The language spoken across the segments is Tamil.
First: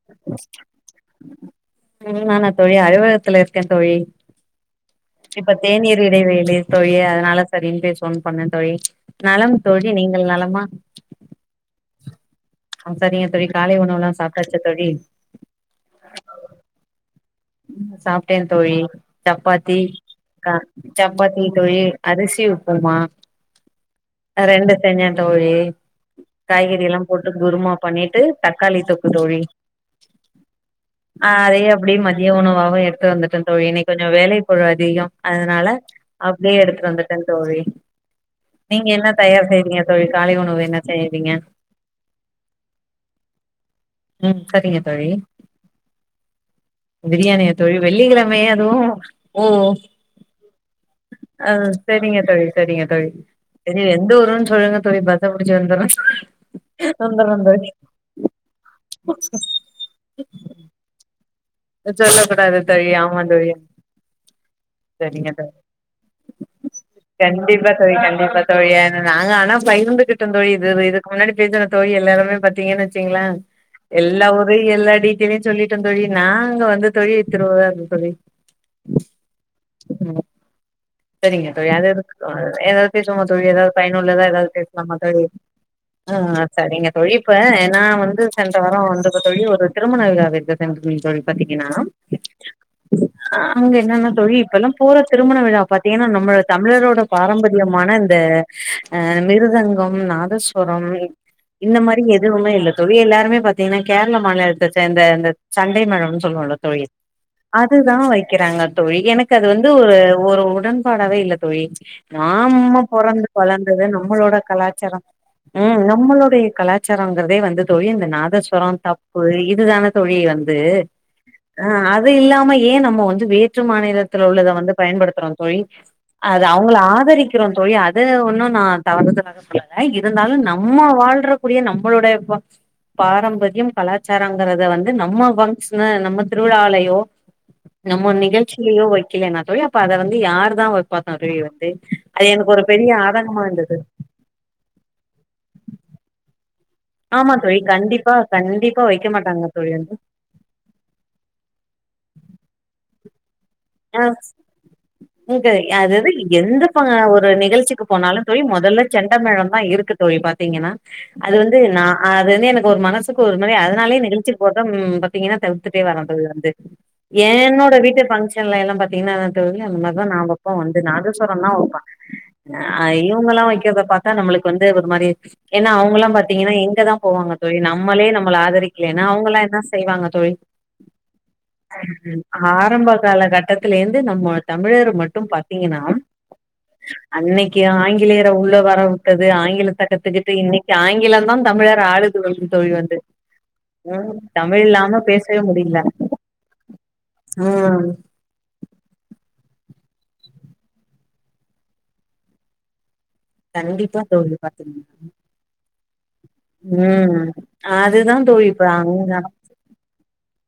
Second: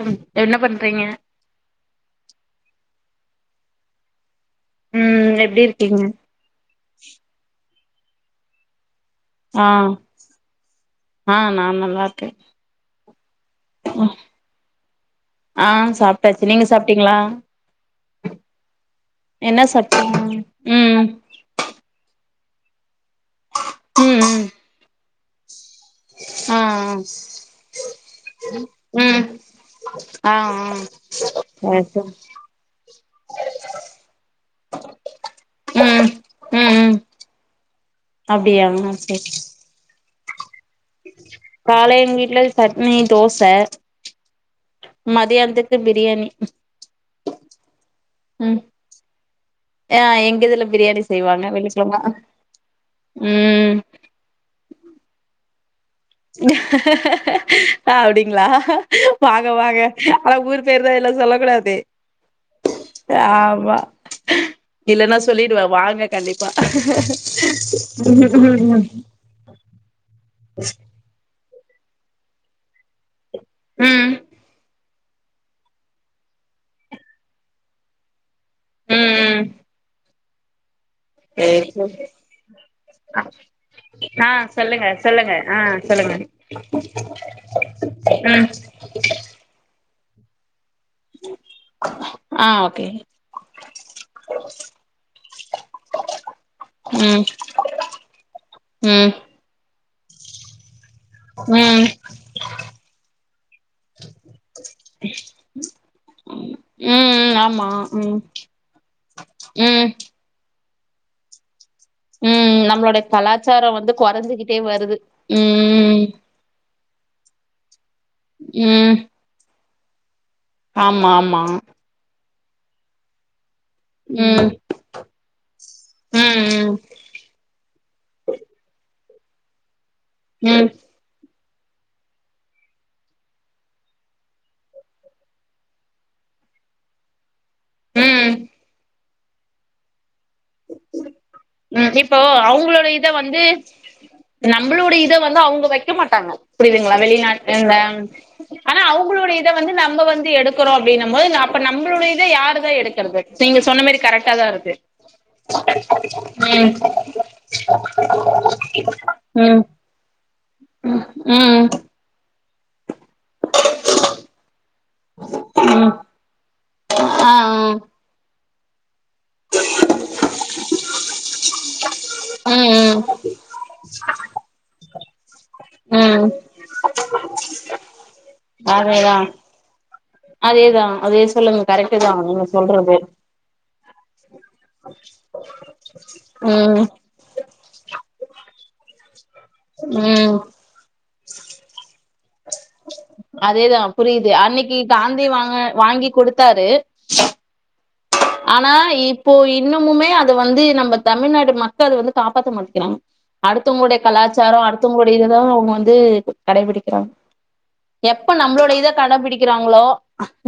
ம் என்ன பண்றீங்க ம் நானா தோழி அறிவாலையத்துல இருக்கந் தோழி ம் இப்ப எப்டி தேநீர் இருக்கீங்க இடைவெளி தோழி அதனால சரின் பேஸ் ஃபோன் பண்ணந் தோழி நலம் ஆ தோழி நீங்கள் நலமா ஆ சரிங்க தோழி க ம் ஆ சாப்டாச்சு நீங்க சாப்டீங்களா சாப்டே தோழி என்ன சப்பாத்தி சாப்ட்டீங்க க ம் சப்பாத்தி தோழி கத் அரிசி உப்புமா ம் ஆ ம் ரெண்டு தனியாம் தோழி ஆ காய்கறி ஆ எல்லாம் போட்டு குருமா பண்ணிட்டு தக்காளி தொக்கு ம் தோழி ஆ ஆ ஆ அதே சேர் அப்டியே சேர் மத் கவ எடுத்து வந்துட்டந் தோழி இன்னிக் கொஞ்சோ வேலை பாடு அதிகோ அதனால ம் அப்டியே ம் எடுத்துட்டு ம் வந்துட்டந் தோழி அப்டியா நீங்க என்ன சேர் தயார் செய்றீங்க தோழ் ழி காலை உணவு என்ன செய்வீங்க காலை எங் வீட்ல சட்னி தோச ம் சரிங்க தோழி மதியானத்துக்கு பிரியாணி பிரியாணியா தோழி வெள்ளிக்கெழமை ம் அதுவு ஓ ஆ எங்க இதுல பிரியாணி ஆ செய்வாங்க வெள்ளிக்கெழம சேரிங்க தோழி சேரிங்க தோழி ம் சேரி எந்த ஊருன் சொல்லுங்க தோழி பத்தவ [unintelligible] அப்டிங்களா வாங்க வாங்க ஆனா ஊர் பேரு தா எல்லாம் சொல்ல கூடாது சொல்ல கூடாது தோழி தோழி ஆமா இல்லன்னா சரிங்க தோழி சொல்லிடுவேன் வாங்க கண்டிப்பா கண்டிப்பா தோழி து இது இதுக்கு முன்னாடி [unintelligible] தோழி எல்லாருமே பாத்தீங்கன்னு வச்சீங்களா ம் ம் எல்லா ஊரு எல்லா டி இல்ல சொல்லிட்டன் தோழி நா ங்க வந்து தோழி [unintelligible] இருந்து தோழி ம். எனக் செரிங்க சேரி தோழி அது சேரி. எதுக்கு ஏதாது பேசுவாம தோழி ஏதாது பயனுள்ளதா ஆ எதாது சொல்லுங்க பேசலாமா தோழி சொல்லுங்க ஆ சொல்லுங்க ஆ செரிங்க தோழி இப்ப ஏன்னா வந்து ம் சென்ற வாரம் வந்தப்ப தோழி ஒரு ரெம்ப நல்லா தோழி பாத்தீங்கன்னா ஆ ஓகே அங்க என்னன்ன தோழி இப்பல்லா பூறா திருமண விழா பாத்தீங்கன்னா நம்ம தமிழரோட ம் பாரம்பரியமான இந்த அ ம் மிருதங்க மிருதங்கம் நாதஸ்வரம் இந்த ம் மாரி எதுவுமே இல்லை தோழி எல்லாருமே பாத்தீங்கன்னா கேரள மாநிலத்தை சேர்ந்த இந்த சண்டை மேளம் சொல்லுவாங்க தோழி ம் ஆமா அது தா ம் வைக்கிறாங்க தோழி எனக்கு அது வந்து ம் ஒரு ஒரு உடன்பாடவே இல்ல தோழி ம் நாம நம்மளுடைய பொறந்து கலாச்சாரம் வளர்ந்தது வந்து நம்மளோட கொறஞ்சுகிட்டே வருது கலாச்சாரம் ம் நம்மளோட கலாச்ச றங்கிறதே வந்து தோழி இந்த நாதஸ்வரம் ம் தப்பு இதுதான தோழி வந்து ஆமா ஆமா து ஆ அது இல்லா நம்ம ஏன் நம்ம வந்து வே ற்று மாநிலத்தில ம் உள்ளத வந்து பயன்படுத்துறோம் அது ம் அவங்கள ஆதரிக்கிறோம் தோழி அத ஒன்னும் நா நா வந்ததுனால சொல்லல இருந்தாலும் ம் நம்ம வாழ்ற கூடிய நம்மளுடைய பாரம்பரியம் கலாச்சாரங்கறத வந்து நம்ம பங்க்ஷன்ல நம்ம திருவிழாலையோ நம்ம ம் நிகழ்ச்சிலயே வைக் இல்லானா தோழிலா அப்ப அத வந்து ந்து யாருதா வெப்பா ம் இப்போ அவங்களோட இத ஆதங்கமா வந்து இருந்தது நம்மளோட இத வந்து அவங்க வைக்க மாட்டாங்க புரியுதுங்களா ஆமா வெளிநாட்டு தோழி வேம் கண்டிப்பா ஆனா கண்டிப்பா வைக்க அவங்களுடைய மாட்டாங்க இத தோழி வந்து நம்ப வந்து எடுக்குறோ அப்டினம் போது அப்ப நம்மளுடைய இத யாருதா எடு வெக்கறது நீங்க சொன்ன மாரி ஆ கரெக்டாதா இருக்கு இங்க அதாவது எந்த ம் பங்கா ஒரு நிகழ்ச்சிக்கு போனாலு தோழி மொதல்ல செண்டமேழம் தா ம் இருக்கு தோழி பாத்தீங்கன்னா அது வந்து ம் நா அது வந்து எனக் ஒரு மானஸ் த்துக்கு ஒரு முறை அதனாலயே நிகழ்ச்சி போருதம் பாத்தீங்கன்னா தவிர்த்துட்டே ம் வரந் தோழி வந்து ஆ ஆ ஏன்னோட வீட்டு ஃபங்ஷ் எல்லா எல்லாம் பாத் அப்டின்னாதா தோழி அந்த மார்தா நா வப்போ வந்து நாதஸ்வரோந்தா வப்ப நா ம் ம் இவங்கல்லா வைக்கிறத பாத்தா நம்மளுக்கு வந்து ஒரு மாரி ஏன்னா அவங்கல்லாம் ம் பாத்தீங்கன்னா எங்கதா போவாங்க தோழி நம்மளே நம் நம்மள ஆதரிக்கலீன்னா அதேதா அவங்களா என்ன செய்வாங்கத் அதேதா அதே சொல்லுங்க கரெக்டுதா நீங்க சொல்றது கட்டத்துல இருந்து நம்மாட் தமிழர் மட்டும் பாத்தீங்கன்னா ம் அன்னைக்கு ஆங்கிலேயர உள்ள வர உட்டது து ஆங்கிலத்த கத்துக்கிட்டு ம் இன்னிக் ஆயிங் ங்கிலந்தா தமிழர ஆழுது [inaudible] தோழி வந்து அதேதா ம் புரியுது தமிழ் அன்னைக்கு இல்லாம காந்தி பேசவே வாங்க முடியல வாங்கி குடுத்தாரு ம் ஆனா இப்போ இன்னமுமே அத வந்து நம்ம தமிழ்நாடு மக்கள் அத வந்து காப்பாத்த மாட்டிக்கிறாங்க அடுத்தவங்களுடைய கண்டிப்பா தோழி கலாச்சாரோ பாத்தீங்க அடுத்தவங்களுடைய இதுதா அவங்க வந் ந்து கடைபிடிக்கிறாங்க ம் அதுதா எப்ப தோழி இப்ப நம்மளோட இத அங்க கடபிடிக்கிறாங்களோ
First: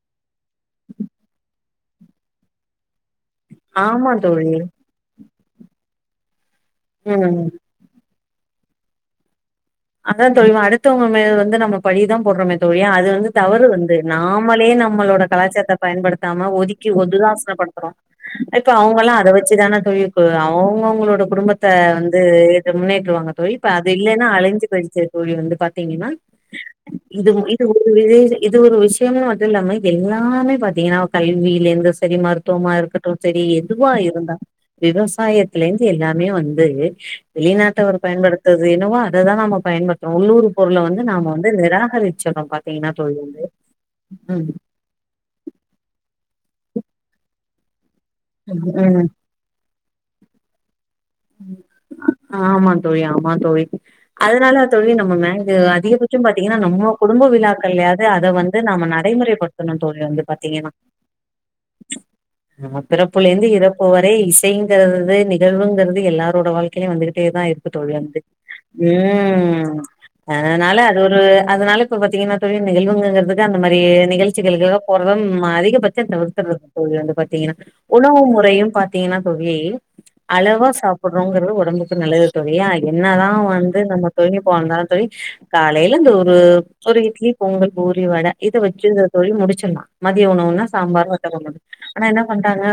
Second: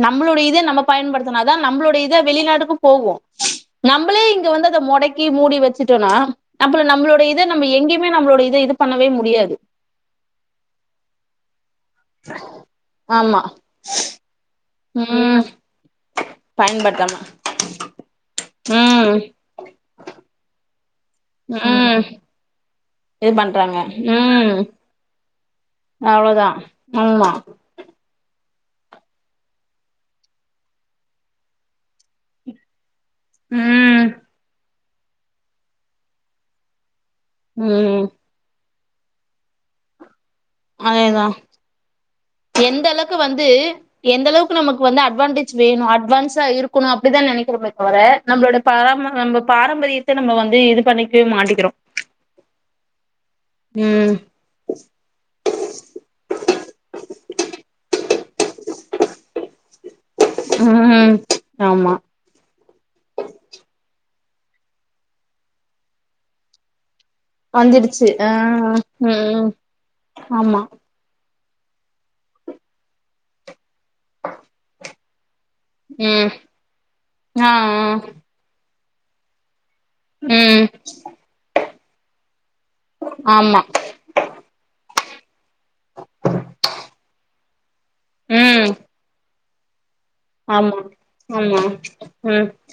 நம்மளுடைய இதே நம்ம பயன்படுத்துனாதா நம்பளோடு ஓட இத வெளிநாடு க்கும் போவோ ஆமா நம்மளே இங்க தோழி வந்து அத மொடக்கி மூடி வெச்சுட்டோன்னா அப்பறோ நம்மளோட ம் இத நம்ம எங்கயும் மே நம்மளோட இத இது பண்ணவே முடியாது அதா தோழி அடுத்தவங்க மேல வந்து நமக் பழிய தா போடுறோமே தோழி அது வந்து ஆமா தவறு வந்து நாமலே நம் நம்மோட ம் கலாச்சாரத்த பயன்படுத்தாம ஒதுக்கி பயன்படுத்தாம ஒதுதாசனப்படுத்துறோ இப்ப ம் அவங்காம் அத வச்சுதான தோழி இப்போ அவங் அவங்க அவங்களோ இந்த குடும்பத்த ம் வந்து எ முன்னேடுவாங்க இது தோழி இப்ப பண்றாங்க அது இல்லைன்னா ம் அழிஞ்சி ஓகே தோழி வந்து பாத்தீங்கா அவ்ளோதா ஆமா இது இது ஒரு [unintelligible] இது ஒரு விஷயம மட்டு இல்லாம இப்ப எல்லாமே பாார்த்தீங்கன்னா கல்வியில எந்த சேரி மருத்துவமா இருக்கட் டு சேரி எதுவா ம் இருந்தா விவசாயத்துல இருந்து எல்லாமே வந்து வெளிநாட்ட அவர் ம் பயன்படுத்துரது என்னவோ அததுதா நம்ம பயன்படுத்துரோ உள்ளூர் பொருள வந்து அதேதா நாம வந்து நிராகரித் எந்த அளவுக்கு வந்து எந்த ம் அளவுக்கு நமக்கு வந்து அட்வான்டேஜ் வேணு அட்வான்ஸா இருக் கணு அப்டிதா நெனைக்கிற பட் போற நம்மளோட பார ம் [unintelligible] நம்ம பாரம்பரியத் சேரி நம்ம வந்து இது பண்ணிக் ம் ஆமா தோழி ஆமா தோழி ம் அதனால தோழி நம்ம [unintelligible] அதிகபட்ச பாத்தீங்கன்னா நம்ம குடும்ப விழாக்கள் யாவது அத வந்து நாம நடைமுறைப்படுத் ம் ஆமா ஆம பிறப்புல இருந்து இறப்பு வரை இசைங்கறது [unintelligible] நிகழ்வுங்குறது இது எல்லாரோட வாழ்க்கில வந்துவிட் டே தா இருக்கு தோழி வந்துடுச்சு வந்து ஆ ம் ஆமா அதனால அது ஒரு அதனால இப்ப பாத்தீங்கன்னா தோழி நிகழ்வுங்குறதுக்கு அந்த மாரி நிகழ்சிகளுாக போறதுன் ம் மா அதிகபட்ச ம் தவுத்தரது தோழி வந்து ஆ பாத்தீங்கன்னா ஆ உணவு முறையு பாத் தீனா தோழி ம் சாப்பிடுறோங்குறது உடம்புக்கு நல்லது தோழி [unintelligible] என்னதா ஆமா வந்து நம்ம தொழில்நுட்பம் வளர்ந்தாலு தோழி காலேல அந்த ஒரு ஒரு இட்லி பொங்கல் பூரி வட இத ம் வச்சு தோழி முடிச் சொன்னா மதிய உணவுனா ஆமா சாம்பார் வத்தக்கொழம்பு ஆமா ஆனா என்ன ம் பண்றாங்க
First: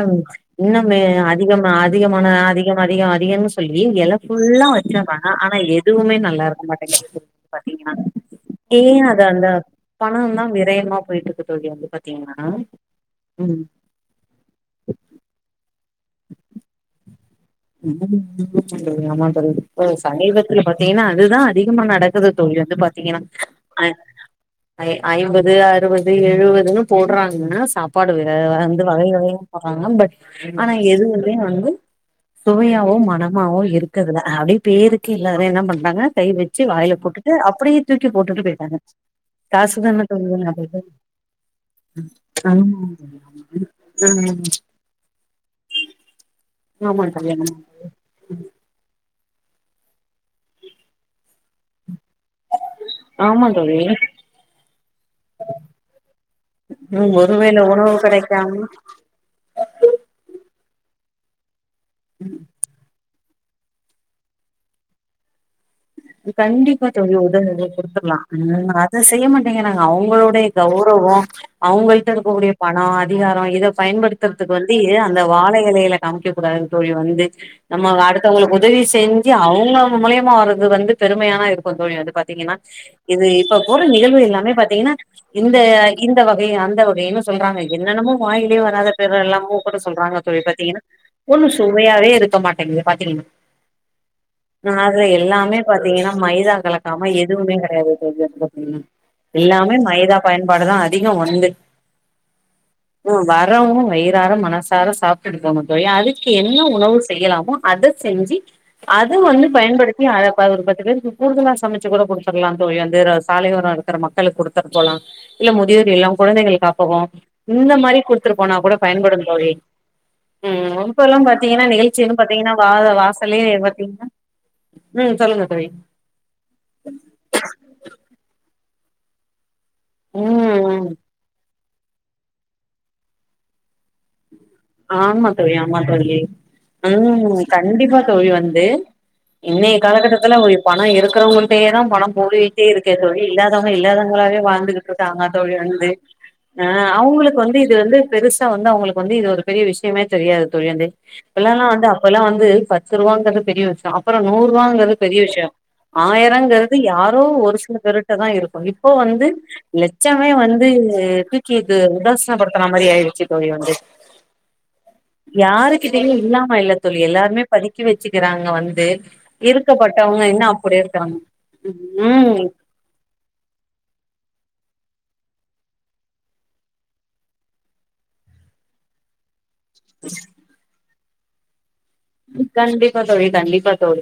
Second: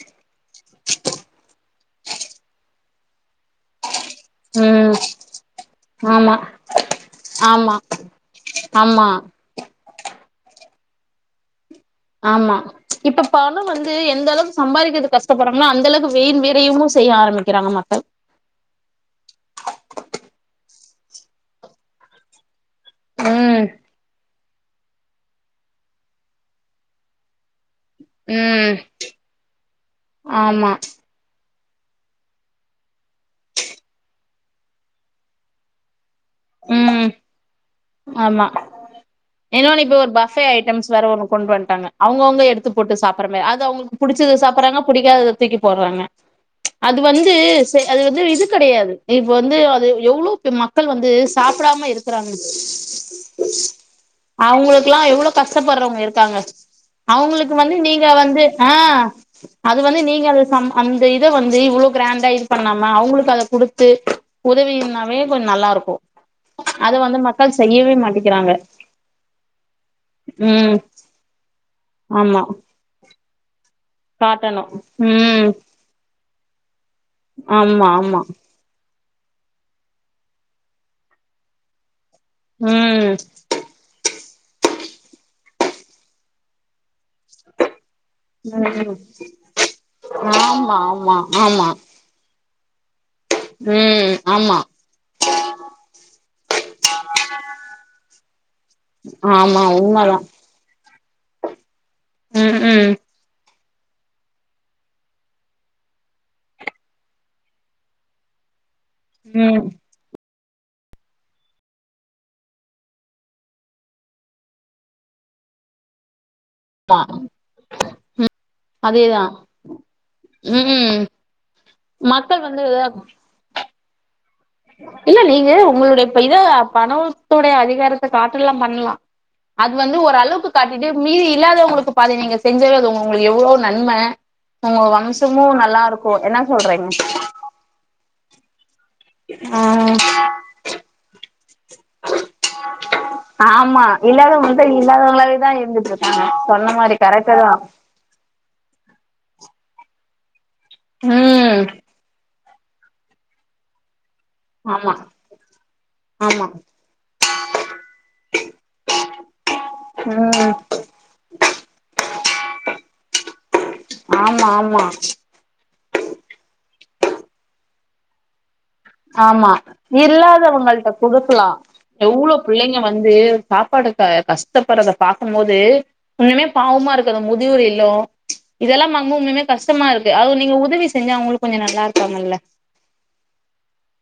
இன்னமு அதிக அதிகமான ாத ஆீ என் [unintelligible] சொல்லி எல புல்லா ம் வச்சிர்ராங்க ஆனா எதுவுமே ஆமா நல்லா இருக்க மாட்டேங்கு ஆமா பாத்தீங்கனா ஏ ஆமா அது அந்த பணந்தா விரயமா போய்ட்ருக்கு தோழி வந்து பாத்தீங்கன்னா ஆமா இப்ப ம் பண வந்து எந்த அளவுக்கு சம்பாதிக்கிறது கஷ்டப்பறாங்கன்னா அந்த அளவுக்கு வெயின் விறையுமு செய்ய ஆரம்பி உ நம இப்ப சமீவத்தில் [unintelligible] ஏன்னா அதுதா அதிகமா நடக்குது தோழி வந்து பாத்தீங்கன்னா ம் ஆ ஐம்பது அறுபது எழுவதுன்னு போடுறாங்கன்னா சாப் ப்பாடு ம் வந்து வகை வகைய போடுறாங்க பட் ஆமா ஆனா எதுலயு வந்து சுவையாவோ மனமாவோ இருக்குதுல அப்டிய பேருக்கு எல்லாரு என்ன பண்றாங்க கை வச்சு வாயில உம் போட்டுட்டு அப்டியே தூக்கி ஆமா போட்டுட்டு போயிட்டாங்க என்னொன்னு காசு இப்ப தான ஒரு தோழி பஃபே வேணு அப்டின்டு ஐட்டம்ஸ் வேற ஒன்னு கொண்டு வந்துட்டாங்க அவுங்கவுங்க எடுத்து ஆமா போட்டு சாப்ற மாரி அது அவுங்களுக்கு புடிச்சது ம் சாப்புறாங்க புடிக்காதத தூக்கி போடுறாங்க ஆமா அது தோழி வந்து ஆமா அது வந்து இது கெடயாது இ இப்ப வந்து அது எவ்ளோ மக்கள் வந்து சாப்டாம இருக்கு ஆமா தோழி அவுங்களுக்குல்லா எவ்ள கஷ்டப்படுறவங்க இருக்காங்க ம் அவுங்களுக்கு ஒருவேள வந்து உணவு நீங்க வந்து கெடைக்காம ஆ.... அது வந்து நீங்க அந்த இத வந்து இவ்ளோ கிராண்டா இது பண்ணாம அவுங்களுக்கு அத குடுத்து உதவினாவே கொஞ்சோ நல்லா இருக்கு கண்டிப்பா அத தோழி வந்து உத மக்கள் செய்யவே குடுத்துலா மாட்டிக்கிறாங்க உம் அத செய்ய மாட்டீங்கராங்க அவுங்களுடைய ம் கௌரவோ அவுங்கள்ட ஆமா இருக்கக்கூடிய பணோ அதிகாரம் இத பயன்படுத்துறதுக்கு காட்டணு வந்து ஏ அந்த ம் வாழ இலையில காமிக்க கூடாது தோழி வந்து ஆமா நம்ம ஆமா அடுத்தவங்களுக்கு உதவி செஞ்சு அவுங்கவுங்க மூலியமா வர்றது வந்து பெருமையாத இருக்கு தோழி வந்து ப தீங்கன்னா ம் இது இப்ப போடுற நிகழ்வு எல்லாம் லாமே பாத்தீங்கன்னா இந்த இந்த வகை அந்த வகைனு சொல்றாங்க என்னென்னமோ வாயிலயே வராத ம் பேர் எல்லாமோ கூட சொல்றாங்க தோழி ஆமா பாத்தீங்கன்னா ஆமா ஒன்னு ஆமா சுவையாவே இருக்க மாட் தண்ணிய பாத்துருவீங்க ம் ஆமா எல்லாமே பாத்தீங்கன்னா மைதா கலக்காம எதுவுமே கெடையாது தோழி அதுல அப்டின் ஆமா எல்லாமே மைதா உண்மதா பயன்பாடுதா அ அதிகோ ஒண்டு ம் ம் ஓ வார் அப்புறோ அவுங்க வயிர்றார மனசார சாப்டுட்டு போவாங்க தோழி அதுக்கு என்ன உணவு செய்யலாமோ அத செஞ்சி அது வந்து ம் பயன்படுத்தி அர ஆ அது ஒரு பத்து பேருக்கு கூடுதலா சமச்சு கூட குடுத்தர்லாம் தோழி வந்து சாலையோரோ இருக்குற மக்களுக் குடுத்துட் போலா இல்ல முதியோர் இல்லோம் குழந்தைகள் காப்பகோ இந்த மாரி குடுத்துருப்போன்னா கூட அதேதா பயன்படும் தோழி ம் இப்ப எல்லாம் பாத்தீங்கன்னா நிகழ்ச்சியெல்லாம் மக்கள் பாத்தீங்கன்னா வா வந்து வாசலே பாத்தீங்கன் இல்ல நீங்க உங்களுடைய இப்ப இத பணவத்தோடைய அதிகாரத்த காட்ட எல்லாம் பண்லா அது வந்து ஒரு அளவுக்கு ம் காட்டிட்டு மீதி இல்லாதவங்களுக் கு பாதி நீங்க செஞ்சவே அது உங்களுக்கு எவ்ளோ நன்ம உங்க ஆமா வம்சமு தோழி ஆமா நல்லா தோழி இருக்கு என்ன சொல்றீங்க ம் கண்டிப்பா தோழி வந்து இன்னைய ம் காலகட்டத்துல ஒரு பணோ இருக்குறவங்கள்டயேதாம் பணம் போயிட்டே இருக்கே தோழி இல்லாதவங்க ஆமா இல்லாதவங்களாவே இல்லாதவங்கள்ட்ட வாழ்ந்துகிட்ருக்காங்க இல்லாதவங்களாவே தா தோழி வந்து இருந்துட்டு இருக்காங்க அ சொன்ன மாரி கரெக்ட்டு அவங்களுக்கு தா வந்து இது வந்து பெருஸ் த்த வந்து அவங்களுக்கு வந்து இது ஒரு பெரிய விஷ்யமே தெரியாது தோழி வந்து ம் இப்பில்லனா வந்து அப்பெல்லா வந்து பத்து ரூவாங்கறது பெரிய விஷ்யோ அம் அப்புறோ ஆமா நூரூவாங்குறது பெரிய விஷ்யோ ஆமா ஆயிரங்குறது யார் ரு ஒரு சிலப் பெருட்டுதா இருக்கும் இப்போ வந்து லட்சமே ம் வந்து தூக்கி இது உதாசனப்படுத்துற மாரி ஆயிருச்சு தோழி வந்து ஆமா ஆமா யாருக்கிட்டயுமே இல்லாம இல்லத் தோழி எல்லாருமே படிக்க வெச்சுக்குறாங்க வந் ஆமா இல்லாதவங்கள்ட இருக்காங்க கொடுக்கலா எவ்ளோ ம் புள்ளைங்க வந்து சாப்பாடுக்க கஷ்டப்பர்தப் பாக்கும் போது இன்னுமே பாவமா இருக்கு முதியோர் இல்லம் இதெல்லாம் நம்ம ஒன்னும் கஷ்டமா இருக்கு அது நீங்க உதவி செஞ்சா அவுங்களுக்கு கொஞ்சம் நல்லா இருப்பாங்கல்ல கண்டிப்பா தோழி கண்டிப்பா தோழி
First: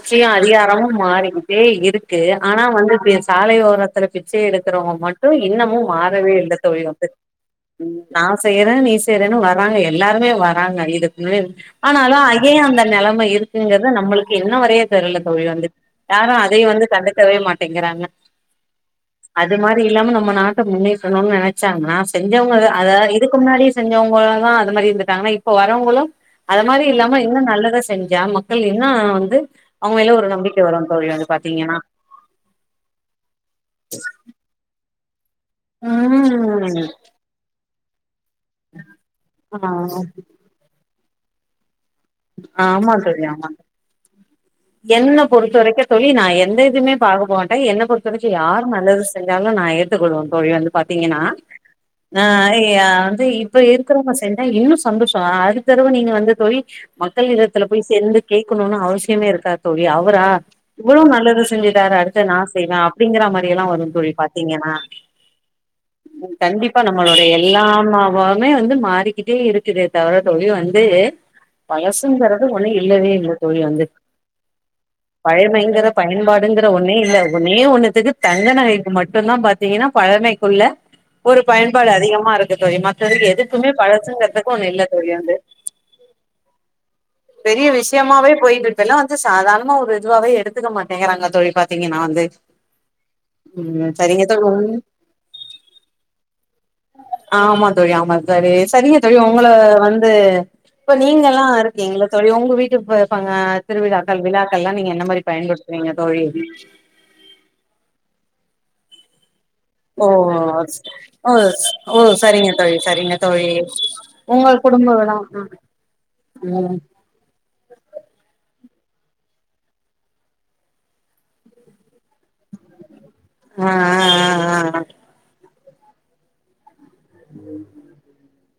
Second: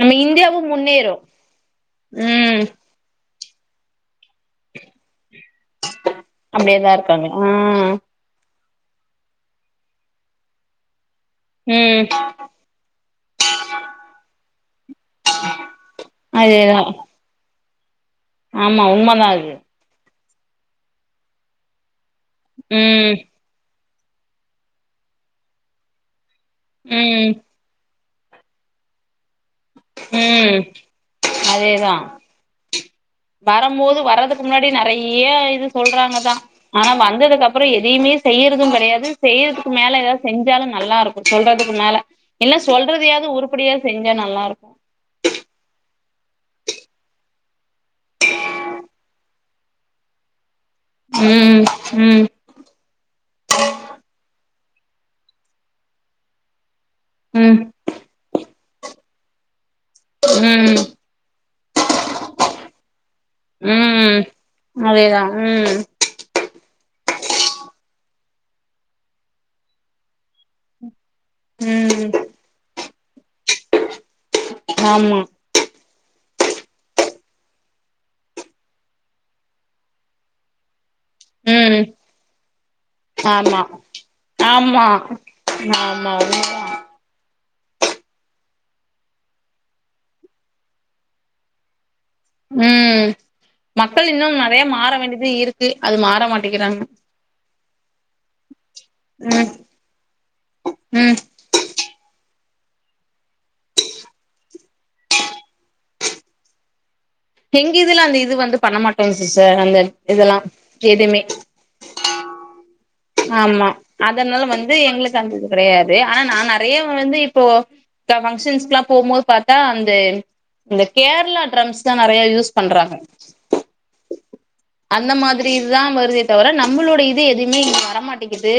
நம்ம இந்தியாவு அதிகாரமும் முன்னேறு மாறிக்கிட்டே இருக்கு ஆனா ம் வந்து பே சாலை ஓரத்து பிச்சை எடுக்குறவங்க மட்டும் இன்னமும் மாறவே இல்ல தோழி அப்டியேதா வந்து இருக்காங்க ம் நா செய்றேன் நீ செய்றேன்னு வர்றங்க எல்லாருமே வராங்க இது ம் ம் ஆனாலும் அ இங்கேயும் அந்த நிலைமை இருக்குங்கத நம்மளுக்கு இன்ன வரைய தெரியல தோழி வந்து யாரும் அதையும் அதேதா வந்து கண்டிக்கவே மாட் திங்கறாங்க ஆமா உம்ம தா அது நாட்டை முன்னற்றணும் நெனைச்சான்னா செஞ்சவங்கதா அத ம் இதுக்கு முன்னாடி செஞ்சவங்களும் தா அது மாரி இருந்துட்டாங்கன்னா இப்ப வரவங்களும் அத மாரி இல்லாம ம் நல்லதான் செஞ்சா மக்கள் என்னா வந்து அவங்க எல்லா ஒரு ம் நம்பிக்கை வரும் தோழி அது பாத்தீங்கன்னா அதேதா வரம்போது வர்றதுக்கு முன்னாடி நெறை ய இது சொல்றாங்க தா ம் ஆனா வந்தது அப் அப்றோ எதையுமே செய்யுறதும் கிடையாது ஆ செய்யறதுக்கு மேல‌ எதா செஞ்சாலும் நல்லா இருக்கு சொல்றதுக்கு மேல இல்ல ஆமா தோழி சொல்றதையாவது ஆமா உருப்படியா செஞ்சா நல்லா இருக்கும் என்ன பொறுத்த வரைக்கும் தோழி நா எந்த இதுவுமே பா போட்டா என்ன பொறுத்த வரைக்கு யார் நல்லது செஞ்சாலும் நா ஏத்துக்கொள்ளுவேன் தோழி வந்து பாத்தீங்கன்னா ம் ம் நா ஆ வந்து இப்ப என்ன தெரிம செஞ்ச ஆ இன்னும் சந்தோஷம் அடுத்த தடவ நீங்க வந்து தோழி மக்கள் ம் நிறுவத்துல போய் சேர்ந்து கேக்குணுனு அவசியமே இருக் காது தோழி அவரா இவ்ளோ நல்லது செஞ்சிட்டாரு அடுத்த நா செய்லா அப்டிங்ற மாரிலா வரு ம் தோழி பார் ம் பாத்தீங்கன்னா அதேதா ம் கண்டிப்பா நம்மளோட எல்லாமா எப்பவுமே வந்து மாறிக்கிட்டே இருக்குதே தவிர தோழி வந்து ம் வயசுங்கறது ஒன்னு இ இல்லவே இல்ல தோழி வந்து ஆமா பழைய பயங்கர பயன்பாட் ங்கற ஒன்னே இல்ல ஒன்னே ஒண்ண த்துக்கு தங்க நகைக்கு மட்டும்தா பாத்தீங்கன்னா பழமைக்குள்ள ஒரு ம் பயன்பாடு அதிகமா இருக்கு தோழி மக்களுக்கு ஆமா எதுக்குமே பழசுங்குறதுக்கு ஒன்னு இல்ல ஆமா தோழி வந்து ஆமா உண்மதா பெரிய விஷயமாவே போயிட்டுயிருக்கு இப்பலா சாதாரணமா ஒரு இதுவாவே எடுத்துக்க மாட்டேங்கறாங்க தோழி பாத்தீங்கன்னா வந்து ம் மக்கள் சரிங்க இன்னு நெறைய தோழி மாற வேண்டியது இருக்கு அது மாற மாட்டேங்கிறாங்க ஆமா தோழி ஆமா சரி சரிங்க தோழி உங்கள ம் வந்து இப்ப ம் நீங்கலா இருக்கீங்கள தோழி உங்க வீட் போய்யிருப்பாங்க திருவிழாக்கள் விழாக்கள்லா நீங்க என்ன மாதிரி பயன்படுத்துவீங்க தோழி எங்க இதுல அந்த இது வந்து பண்ணமாட்டோ சிஸ்டர் அந்த ஓ இதெல்லா அ எதுமே ஓ ஓ சரிங்க தோழி சரிங்க தோழி ஆமா அதனால உங்க வந்து குடும்ப விழா எங்களுக்கு அந்த ம் இது கேடயாது ஆனா நா நறைய ம் வந்து இப்போ பங்க்ஷன்ஸ்க்குலா போம்போது பார்த்தா அந்த இந்த கேரளா ட்ரம்ஸ் தா நறைய யூஸ் பண்றாங்க ஆ ஆ ஆ ஆ ஆ அந்த மாதிரி இதுதா வருதே தவிர நம் நம்முளுடைய இது எதுவுமே இல்ல கேக்குது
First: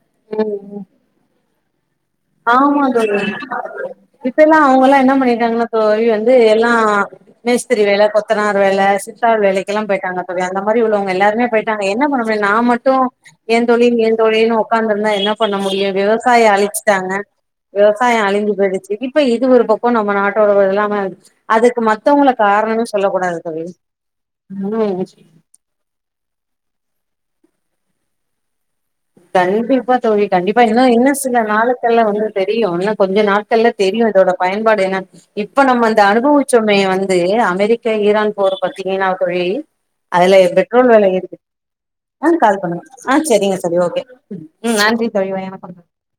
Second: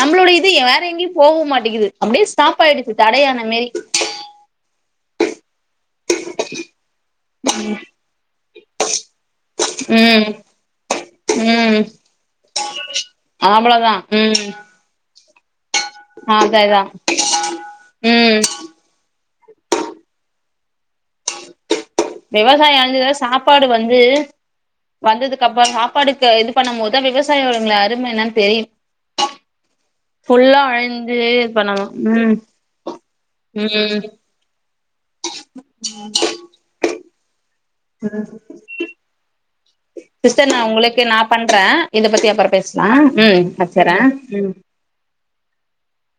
நம்மளோட இது வேற ம் எங்கேயு போக மாட் கேக்குது ஆமா தோழி இப்ப எல்லா அவுங்கலா என்ன பண்ணியிருக்காங்ளா இப்போவே வந்து எல்லா மேஸ்திரி வேலை கொத்தனார் வேலை சித்தாள் வேலைக்கெல்லா போய்ட்டாங்க ம் தோழி அந்த மாதிரி உள்ளவங்க எல்லாருமே ம் போயிட்டாங்க என்ன பண்ண முடியு நா மட்டு ஏன் தோழி அவ்ளோதா ஏன் ம் தோழின்னு ஒக்காந்துருந்தா என்ன என்ன பண்ண முடியு விவசாயோ அதேதா அழிச்சு அ விவசாயோ ம் அழிஞ்சு போயிடுச்சு இப்ப இது ஒரு பக்க நம்ம நாட்டோட [unintelligible] இல்லாம அதுக் விவசாய அழிஞ்சதுனா சாப்பாடு வந்து ம் வந்ததுக்கு அப்புறோ சாப்பாடுக்கு இது பண்ணு போதுதா விவசாயி ங்கள அரும என்னு தெரியு கண்டிப்பா தோழி ஃபுல்லா கண்டிப்பா இன்னு இன்னு அழிஞ்சு சில இது பண்ணணு நாளுக்கெல்லா வந்து ம் தெரியு இன்னு கொஞ்சோ நாட்கள்ல்ல ம் தெரியு இதோட பயன்பாடு என்ன இப்ப நம்ம அந்த அனுபவிச்சம்மே வந்து தே அமை க்க ஈரான் போர பாத்தீங்கன்னா தோழி அதுல சிஸ்டர் நா பெட்ரோல் உங்களுக்கு விலை நா ஏறிக்கிட்டு பண்றே இத பத்தி ஆ அப்புற கால் பண்ணுங்க பேசலா ஆ ம் சேரிங்க வச்சறே ஓகே ம் நன்றி தோழி [unintelligible]